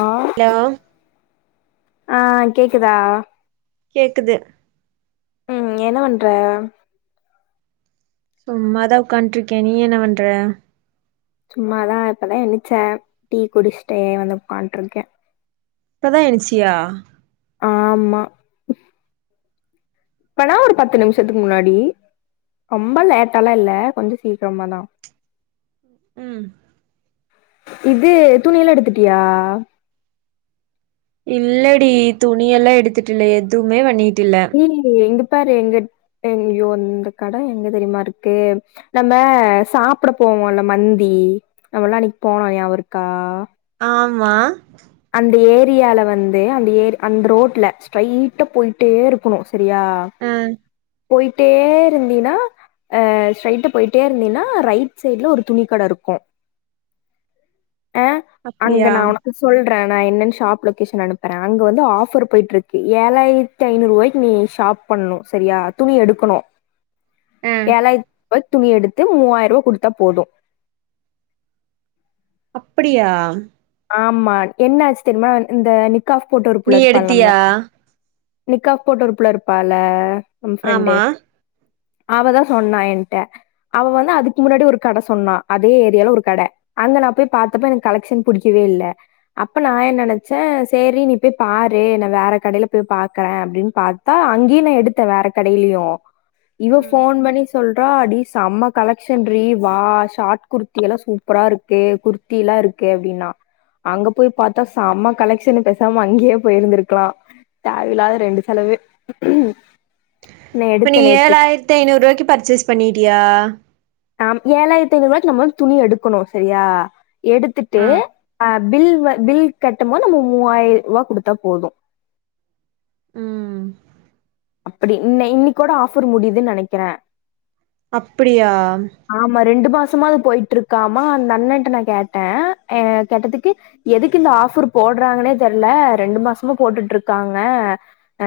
ஆ hello ஆ கேக்குதா கேக்குது ம் என்ன பண்ற சும்மாதா உட்கான்ட்டுருக்கேன் நீ என்ன பண்ற சும்மாதா இப்பதான் எந்திரிச்ச டீ குடிச்சிட்டே வந்து உக்கான்ட்டு இருக்கேன் இப்பதா எனச்சியா ஆமா எப்பனா ஒரு பத்து நிமிஷத்துக்கு முன்னாடி ரொம்ப லேட்டாலா இல்ல கொஞ்சம் சீக்கிரமாதா ம் இது துணியில எடுத்துட்டியா இல்லடி துணியெல்லாம் எடுத்துட்டு இல்ல எதுவுமே வண்ணி ம்பு எங்க பாரு எங்க எங்கியோ இந்த கட எங்க தெரியுமா இருக்கு நம்ம சாப்பட போவோல்ல மந்தி நம்மல்லா அன்னிக்கு போனோம் ஞாபகருக்கா ஆமா அந்த ஏரியால வந்து அந்த ஏ அந்த ரோட்ல ஸ்ட்ரைட்டா போயிட்டே இருக்கணு சரியா ஆ போய் பேரு இந்தீன்னா ஆ ஸ்ட்ரைட்ட போயிட்டே இருந்தீன்னா ரைட் சைட்ல ஒரு துணி கட இருக்கும் ஆ அங்க அப்டியா நா ஒனக்கு ன்ற நா என்னன் ஷாப் லொக்கேஷன் அனுப்பறன் அங்க வந்து ஆஃபர் போய்ட்டு இருக்கு ஏழாயிரத்தி ஐநூரூவாய்க்கு நீ ஷாப் பண்ணும் சரியா துணி எடுக்கணு ஆ ஏலாத் வத் துணி எடுத்து மூவாயிரூபா குடுத்தா போதும் அப்டியா ஆமா என்ன ஆச்சி தெரியுமா இந்த காஃப் போட்டு ஒரு நீ பிளேட் பண்லாமே எடுத்தியா நிக்கா போட்டு ஒருப்புள்ள இருப்பால நம் ஃப்ரெண்டு ஆமா அவதா சொன்னா எகிட்ட அவ வந்து அதுக்கு முன்னாடி ஒரு கட சொன்னா அதே ஏரியால ஒரு கட அங்க நா போய் பாத்தப்ப எனக்கு கலஷன் புடிக்கவே இல்ல அப்ப நா என்ன நெனைச்சே சேரி நீ போய் பாரு நா வேற கடையில போய் பாக்குறே அப்டின்னு பாத்தா அங்கேயு நா எடுத்தே வேற கடையிலயு இவ ம் போன் பண்ணிஸ் சொல்றா அடி செம்ம கலெக்ஷன் டி வா ஷாட் குர்த்தி எல்லா சூப்பரா இருக்கு குர்த்தி எல்லா இருக்கு எப்டின்னா அங்க போய் பாத்தா செம்ம கலெக்சன் பேசாம அங்கயே போயிருந்திருக்கலா தேவயில்லாத ரெண்டு செலவு நா இப்ப நீ எடுத்தே நேத்து ஏழாயிரத்தி ஐந்நூறு ரூபாய்க்கு பர்ச்செஸ் பண்ணிட்டியா நம் ஏழாயிரத்தி ஐநூறுபாக்கி நம்ம வந்து துணி எடுக்கணு செரியா எடுத்துட்டு ஆ அ பில் பில் கட்டும் மோது நம்ம மூவாயிர ரூபா குடுத்தா போது ம் அப்டி இன் இன் கூட ஆஃபர் முடியுதுன்னு நெனைக்கிற அப்டியா சும்மாத அது போயிட்டிருக்காமா அந்த அண்ணண்ட்ட நா கேட்டே அ கேட்டதுக்கு எதுக்கு இந்த ஆஃபர் போடுறாங்கன்னே தெரில ரெண்டு மாசமா போட்டுட்டு இருக்காங்க அ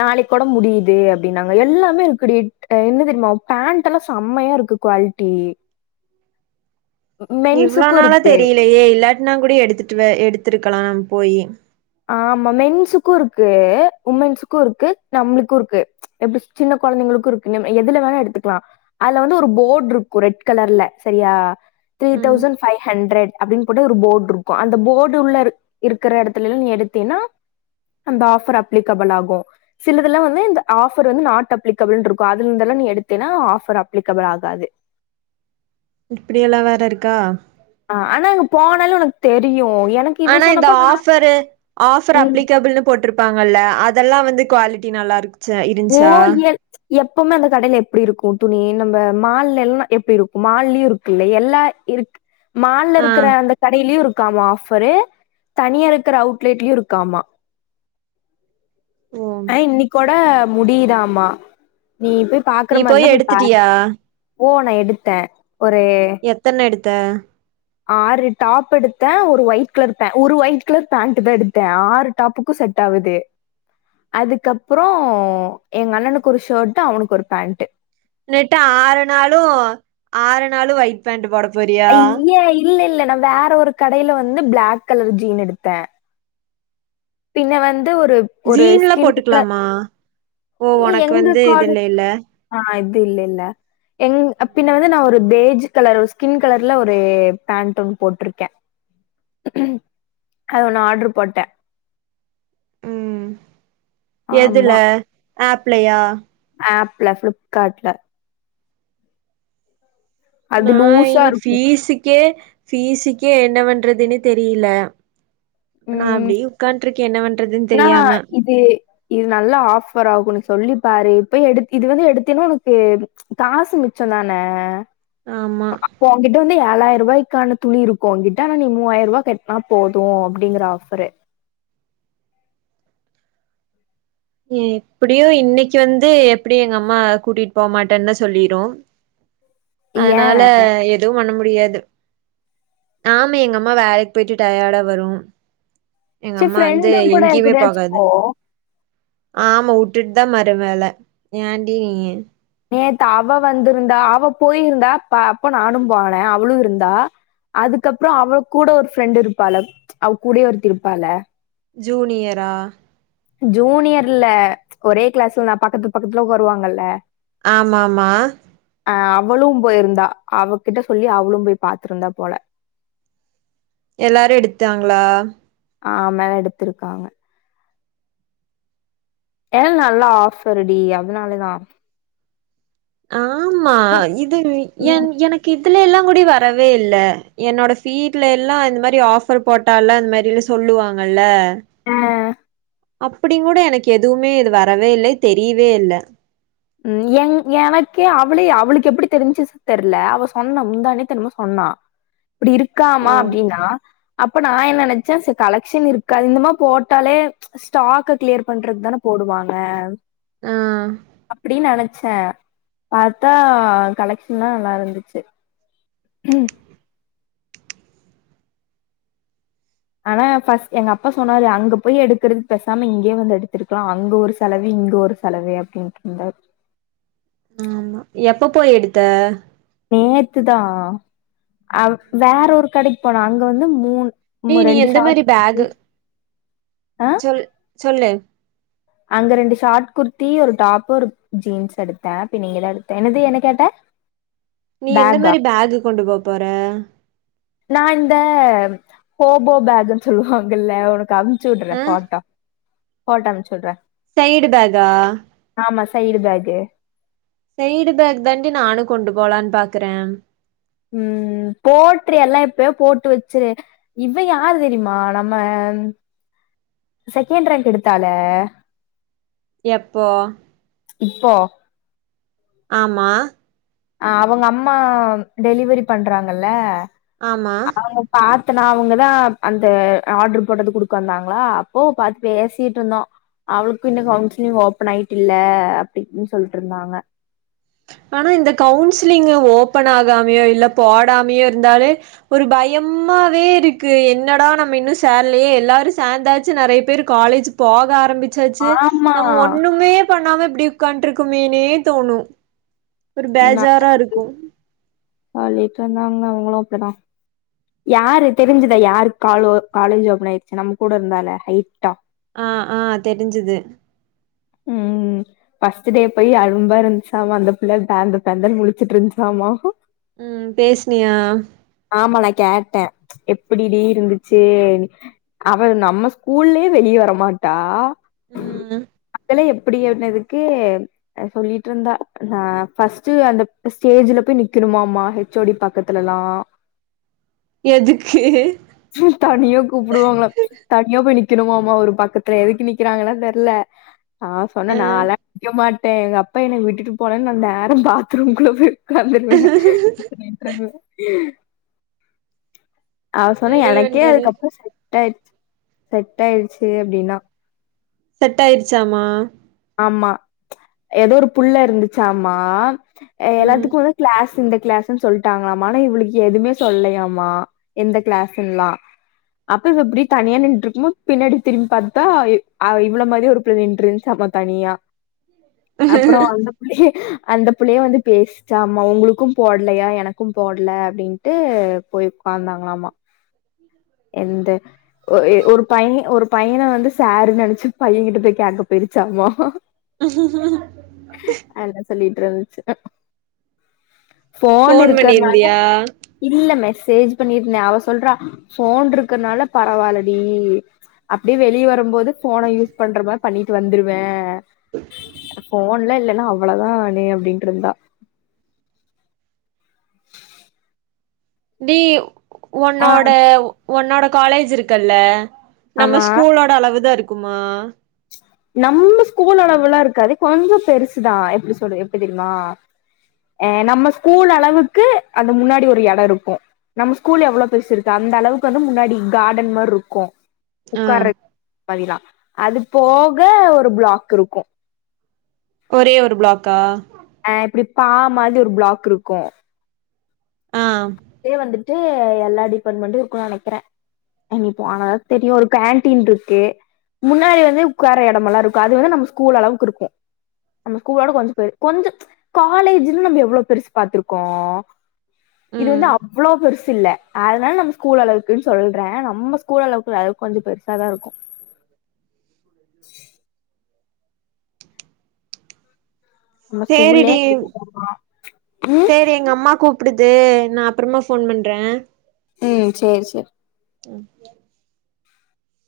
நாளைக்கு கூட முடியுது அப்டின்னாங்க எல்லாமே இருக்குடி என்ன தெரியுமா பேண்ட்லா செம்மையா இருக்கு குவால்ட்டி இவ்ளோ நாளா தெரியலையே இல்லாட்டனா கூட எடுத்துட்டு எடுத்திருக்கலா போய் ஆமா மென்சுக்கு இருக்கு உமென்சுக்கு இருக்கு நம்ளுக்கு இருக்கு எப்டி சின்ன கொழந்தைங்களுக்கு இருக்கு எதுல வேணா எடுத்துக்கலா அதுல வந்து ஒரு போட் இருக்கு ரெட் கலர்ல செரியா த்ரீ ம் தௌசண்ட் ஃபைவ் ஹண்டரட் அப்டின்னு போட்டு ஒரு போட் இருக்கு அந்த போர்டு உள்ள இருக்கிற எடத் இதுலல எடுத்தின அந்த ஆஃபர் அப்லிகபல் ஆகு சிலதுலா வந்து இந்த ஆஃபர் வந்து நாட் அப்ளீகபில் இருக்கு அதுல இருந்துல எடுத்தின ஆபர் அப்ளிகபில் ஆகாது இப்படிய எல்லா வேற இருக்கா ஆ ஆனா அங்க போனாலு உனக்கு தெரியு ஆனா இந்த ஆஃபரு ஆஃபர் அப்ளிகபிள்னு போட்டிருப்பாங்கல்ல அது இதெல்லா வந்து குவாலிட்டி நல்லா இருக் ச இருஞ்ச்சா எப்போமே அந்த கடையில எப்டி இருக்கு துணி நம்ம மால் எல்லா எப்டி இருக்கு மால்லயு இருக்குல்ல எல்லா இருக் மால்ல ஆ இருக்கிற அந்த கடையிலயு இருக் இருக்காமா ஆஃபரு தனியா இருக்கிற அவுட்லெட்லயு இருக்காமா ஓ அ இன்னிக்கோட முடியிராமா நீ போய் பாக்குற நீ மாறி இருந்தா போய் பாரு எடுத்துட்டியா ஓ நா எடுத்த எத்தன எடுத்த ஆறு டாப் எடுத்த ஒரு ஒயிட் கலர் ஒரு பே ஒயிட் கலர் பேண்ட்தா எடுத்த ஆறு டாப்புக்கு செட் ஆவுது அதுக்கப்புறோ எங்க அண்ணனுக்கு ஒரு ஷாட் அவனுக்கு ஒரு பேண்ட் நெட்டா ஆறு நாளு ஆறு நாளு ஒயிட் பேண்ட் போட போறியா ஐய்ய இல்ல இல்ல இல்ல நா வேற ஒரு கடையில வந்து பிளாக் கலர் ஜீன் எடுத்தே பின்ன வந் ஜீன்லா போட்டுக்கலாமா ஓ உனக்கு வந்து இதுல்லைல்ல தி இல்லல்ல எங் பின்ன வந்து ந ஒரு போஜ் கலர்ல ஸ்கின் கலர்ல ஒரு பேண்ட் ஒன்னு போட்டிருக்கே அது ஒன்னு ஆடர் போட்டே எதல ஆமா. ஏப்லையா ஏப்ல ஃப்ளிப்காட்ல அது நா லூஸா இனி இருக்கும். பீஸ்க்கே பீஸ்க்குகே என்ன பண்றதுன்னு தெரியல ப்ப நா அப்பிடி உட்காண்ட்டு இருக்கே என்ன பண் நா இது இது நல்லா ஆஃபர் ஆகுன்னு சொல்லி பாரு இப்ப எடு இது வந்து எடுத்தேன்னா உனக்கு காசு மிச்சதான ஆமா போகிட்ட வந்து ஏழாயிர ரூபாய்க்கான துணி இருக்கு உங்கிட்ட ஆனா நீ மூவாயிரூவா கட்டனா போது அப்பிடிங்கற ஆஃப்பரு இப்பிடியு இன்னிக்கு வந்து எப்பிடி எங்க அம்மா கூட்டிட்டு போமாட்டேன்னு சொல்லிரு ஏன் அனால எதுவு பண்ண முடி பியாது ஆமா எங்க அம்மா வேலைக்கு போயிட்டு டையாடா வரு எங்க சே அம்மா வந்து ப்ரெண்டு கூட எங்கேயுமே யார்குடாயாச்சு போகாது போ ஆமா உட்டுட்டுதா மரு வேல ஏண்டி நீய் நேத்து அவ வந்திருந்தா அவ போயிருந்தா அப் அப்ப நானுபோனே அவுளு இருந்தா அதுக்கப்புறோ அவ கூட ஒரு ப்ரெண்ட் இருப்பால அவ கூடியே ஒருத்தி இருப்பால ஜூனியரா ஜூனியர்ல ஒரே கிளாஸ்ல நா பக்கத்து பக்கத்துல உக்காருவாங்கல்ல ஆமா ஆமா ஆ அவளு போயிருந்தா அவகிட்ட சொல்லி அவளு போய் பாத்திருந்தா போல எல்லாரு எடுத்தாங்களா ஆ மேல எடுத்திருக்காங்க ஏ நல்லா ஆஃப்பர் டி அதனாலேதா ஆ ஆமா இது என் எனக்கு இ அத்துல எல்லா கூடி வரவே இல்ல என்னோட வ்வீட்ல எல்லா இந்த மாரி ஆப்பர் போட்டாலா இந்த மாரிலா சொல்லுவாங்கல்ல ஆ அப்டி கூட எனக்கு எதுவுமே இது வரவே இல்ல தெரியவே இல்ல உம் என் எனக்கே அவளே அவளுக்கு எப்டி தெரிஞ்சு தெர்யல அவ சொன்னா முன்தா நேத்து என்னமோ சொன்னா அப்டி இருக்காமா ஓ அப்டின்னா அப் நா என்ன நனச்சே செ கலெக்ஷன் இருக்கு இந்த மாதிர போட்டாலே ஸ்டாக்க கிளியர் பண்றது தானே போடுவாங்க ஆ அப்டின்னு நெனச்சே பாத்தா கலெக்ஷன்ல்லா நல்லா இருந்துச்சு ஆனா பஸ்ட் எங்க அப்பா சொன்னாரு அங்க போய் எடுக்கறது பேசாம இங்கேயே வந்து எடுத்திருக்கலா அங்க ஒரு செலவு இங்க ஒரு செலவு அப்டின்ட்டு இருந்தாரு ம் எப்ப போய் எடுத்த நேத்து தா வேற ஒரு கடக்கி போனே அங்க வந்து மூனு நீ நீ எந்த மாரி பேகு ஆ சொல் சொல்லு அங்க ரெண்டு ஷார்ட் குர்த்தி ஒரு டாப் ஒரு ஜீன்ஸ் எடுத்தே பின் இங்கதா எடுத்தே என்னது என்ன கேட்ட நீ எந்த பேக்கா? மாரி பேகு கொண்டு போ போற நா இந்த ஹோபோ பேகுன்னு சொல்லுவாங்கல்ல ஒனக்கு அனுப் அனுப்ச்சு விடுறே ஆ போட்டோ போட்டோ அனுப்ச்சீவுடுறே சைடு் பேகா ஆமா சைடு பேகு சைடு பேகு தாண்டி நானு கொண்டு போலான்னு பாக்குறே உம் ம்ம் போட்டு எல்லா எப்போ போட்டு வச்சுரு இவ யாரு தெரிமா நம்ம செகண்ட் ரேங்க் எடுத்தால எப்போ இப்போ ஆமா அ அவுங்க அம்மா டெலிவரி பண்றாங்கல்ல ஆமா அவுங்க பாத் த நா அவுங்கதா அந்த ஆர்டர் போட்டது குடுக்க வந்தாங்ளா அப்போ பாத்து பேசிட்டு இருந்தோ அவளுக்கு இன்னு கவுன்சிலிங் ஓபன் ஆயிட்டு இல்ல அப்டினு சொல்ட்டு இருந்தாங்க ஆனா இந்த கவுன்சிலிங் ஓபன் ஆகாமயோ இல்ல போடாமையோ இருந்தாலே ஒரு பயமாவே இருக்கு என்னடா நம்ம இன்னு சேரலயே எல்லாரு சேந்தாச்சு நெறய பேர் காலேஜ்ஜு போக ஆரம்பிச்ச ஆரம்பிச்சாச்சு ஆமா நம்ம ஒன்னுமே பண்ணாம இப்டி ஒக்காண்டு இருக்குமேனே தோணு ஒரு பேஜாரா இருக்கு ஆ லேட்ரா இருந்தாங்கன்னா அவுங்களு அப்டிதா யாரு தெரிஞ்சதா யாரு காலு காலேஜ் ஓப்பன் ஆயிடுச்சு நம்ம கூட இருந்தால ஹைட்டா ஆ ஆ தெரிஞ்சது ம் பஸ்ட் டே போய் அரும்பா இருந்துச்சாமா அந்த புள்ள பேந்த பேந்தனு முளிச்சுட்டு இருந்துச்சாமா ம் பேஸ்னியா ஆமா நா கேட்டே எப்டி டி இருந்துச்சு அவ நம்ம ஸ்கூல்லயே வெளிய வரமாட்டா ம் எப்டி ஆனதுக்கு சொல்லிட்டு இருந்தா ஆ ஃபஸ்ட் அந்த ஸ்டேஜ்ல போய் நிக்கணும்மாமா ஹெச்ஓடி பக்கத்துல எல்லா எதுக்கு தனியா கூப்டுவாங்கள தனியா போய் நி க்கணுமோமா ஒரு பக்கத்துல எதுக்கு நிக்கிறாங்கன்னா தெரில நா சொன்ன ஆ நாலா நிக்க மாட் பே எங்க அப்பா என்ன விட்டுட்டு போனே நா நேரா பாத்ரூம்குள்ள போய் ஒக்காந்துருவே [unintelligible] சொன்ன என்னடி எனக்கே பண்றது அதுக்கப்றோ ச செட்டாயிச்சி செட்டாயிருச்சி அப்படின்னா செட் ஆயிருச்சாமா ஆமா ஏதோ ஒரு புள்ள இருந்துச்சாமா எ ம் எல்லாத்துக்கு வந்து கிளாஸ் இன்டேக் கிளாஸ்னு சொல்லிட்டாங்களாமா ஆனா இவளுக்கு எதுவுமே சொல்லயாமா எந்த கிளாஸ்செல்லா அப்ப இப்படி தனியா நின்டுருக்கும் போது பின்னாடி திரும்பி பாத்தா இ அ இவள மாறியே ஒரு பிள்ள நின்னுட்ருந்ச்சாமா தனியா அப்புறோ அந்த புள்ளிய அந்த பிள்ளையே வந்து பேசுசாம்மா உங்களுக்கு போடலையா எனக்கு போட்ல அப்படின்ட்டு போய் உட்காந்தாங்களாமா எந்த ஒ ஒரு பையன ஒரு பையன வந்து சருனு நினைச்சு பையகிட்ட போய் கேட்க போயிச்சாமா [unintelligible] உகு உகு உகு [unintelligible] போன் ஃபோன் இருக்கறனால பண்ணிருந்தியா இல்ல மெஸ் சேஜ் பண்ணிருத அவஸ் சொல்றா போன் இருக்கறனால பரவாயிலடி அப்படி வெளிய வரும்போது போன யூஸ் பண்ற மாரி பண்ணிட்டு வந்துருவ போன்ல இல்லன்னா அவ்வளவுதா நே அப்படின்டு இருந்தா [unintelligible] டி யு ஆ உன்னோட உன்னோட காலேஜ் இருக்கல்ல நம்ம ஆமா ஸ்கூலோட அளவு தா இருக் கும்மா நம்ம ஸ்கூல் அளவுல்லா இருக்காது கொஞ்சோ பெருசுதா எப்டி சொல்ற எப்டி தெரிமா ஆ நம்ம ஸ்கூல் அளவுக்கு அந்த முன்னாடி ஒரு எடம் இருக்கும் நம்ம ஸ்கூல்லு எவ்ளோ பெருசு இருக்கு அந்த அளவுக்கு வந்து முன்னாடி கார்டன் மாரி இருக்கும் ஆ உக்காரத் பதிலா அதுக் போக ஒரு பிளாக் இருக்கும் ஒரே ஒரு பிளாக்கா ஆ இப்டி பா மாதி ஒரு பிளாக் இருக்கும் ஆ தே வந்துட் ட்டு எல்லா டிபாட்மெண்டும் இருக்குனு நெனைக்கற இனி போனா தா தெரியும் ஒரு கேன்டீன் இருக்கு முன்னாடி வந்து உக்கார எடமெல்லாம் இருக்கு அது வந்து நம்ம ஸ்கூல் அளவுக்கு இருக்கும் நம்ம ஸ்கூலோட கொஞ்சம் பெ கொஞ்ச ம்ச் காலேஜில நம்ம எவ்ளோ பெருசு பாத்துருக்கோ இது ம் வந்து அவ்ளோ பெருசு இல்ல அதனால நம்ம ஸ்கூல் அளவுக்குன்னு சொல்ற நம்ம ஸ்கூல் அளவுக்குல்ல அது கொஞ்ச பெரு சாதா இருக்கும் நம்ம ஸ்கூல்லே சேரிடி குடுத்துடோமா ம் இப்டுதே நா அப்புறமா ஃபோன் பண்ற ம் சேரி சேர் ம்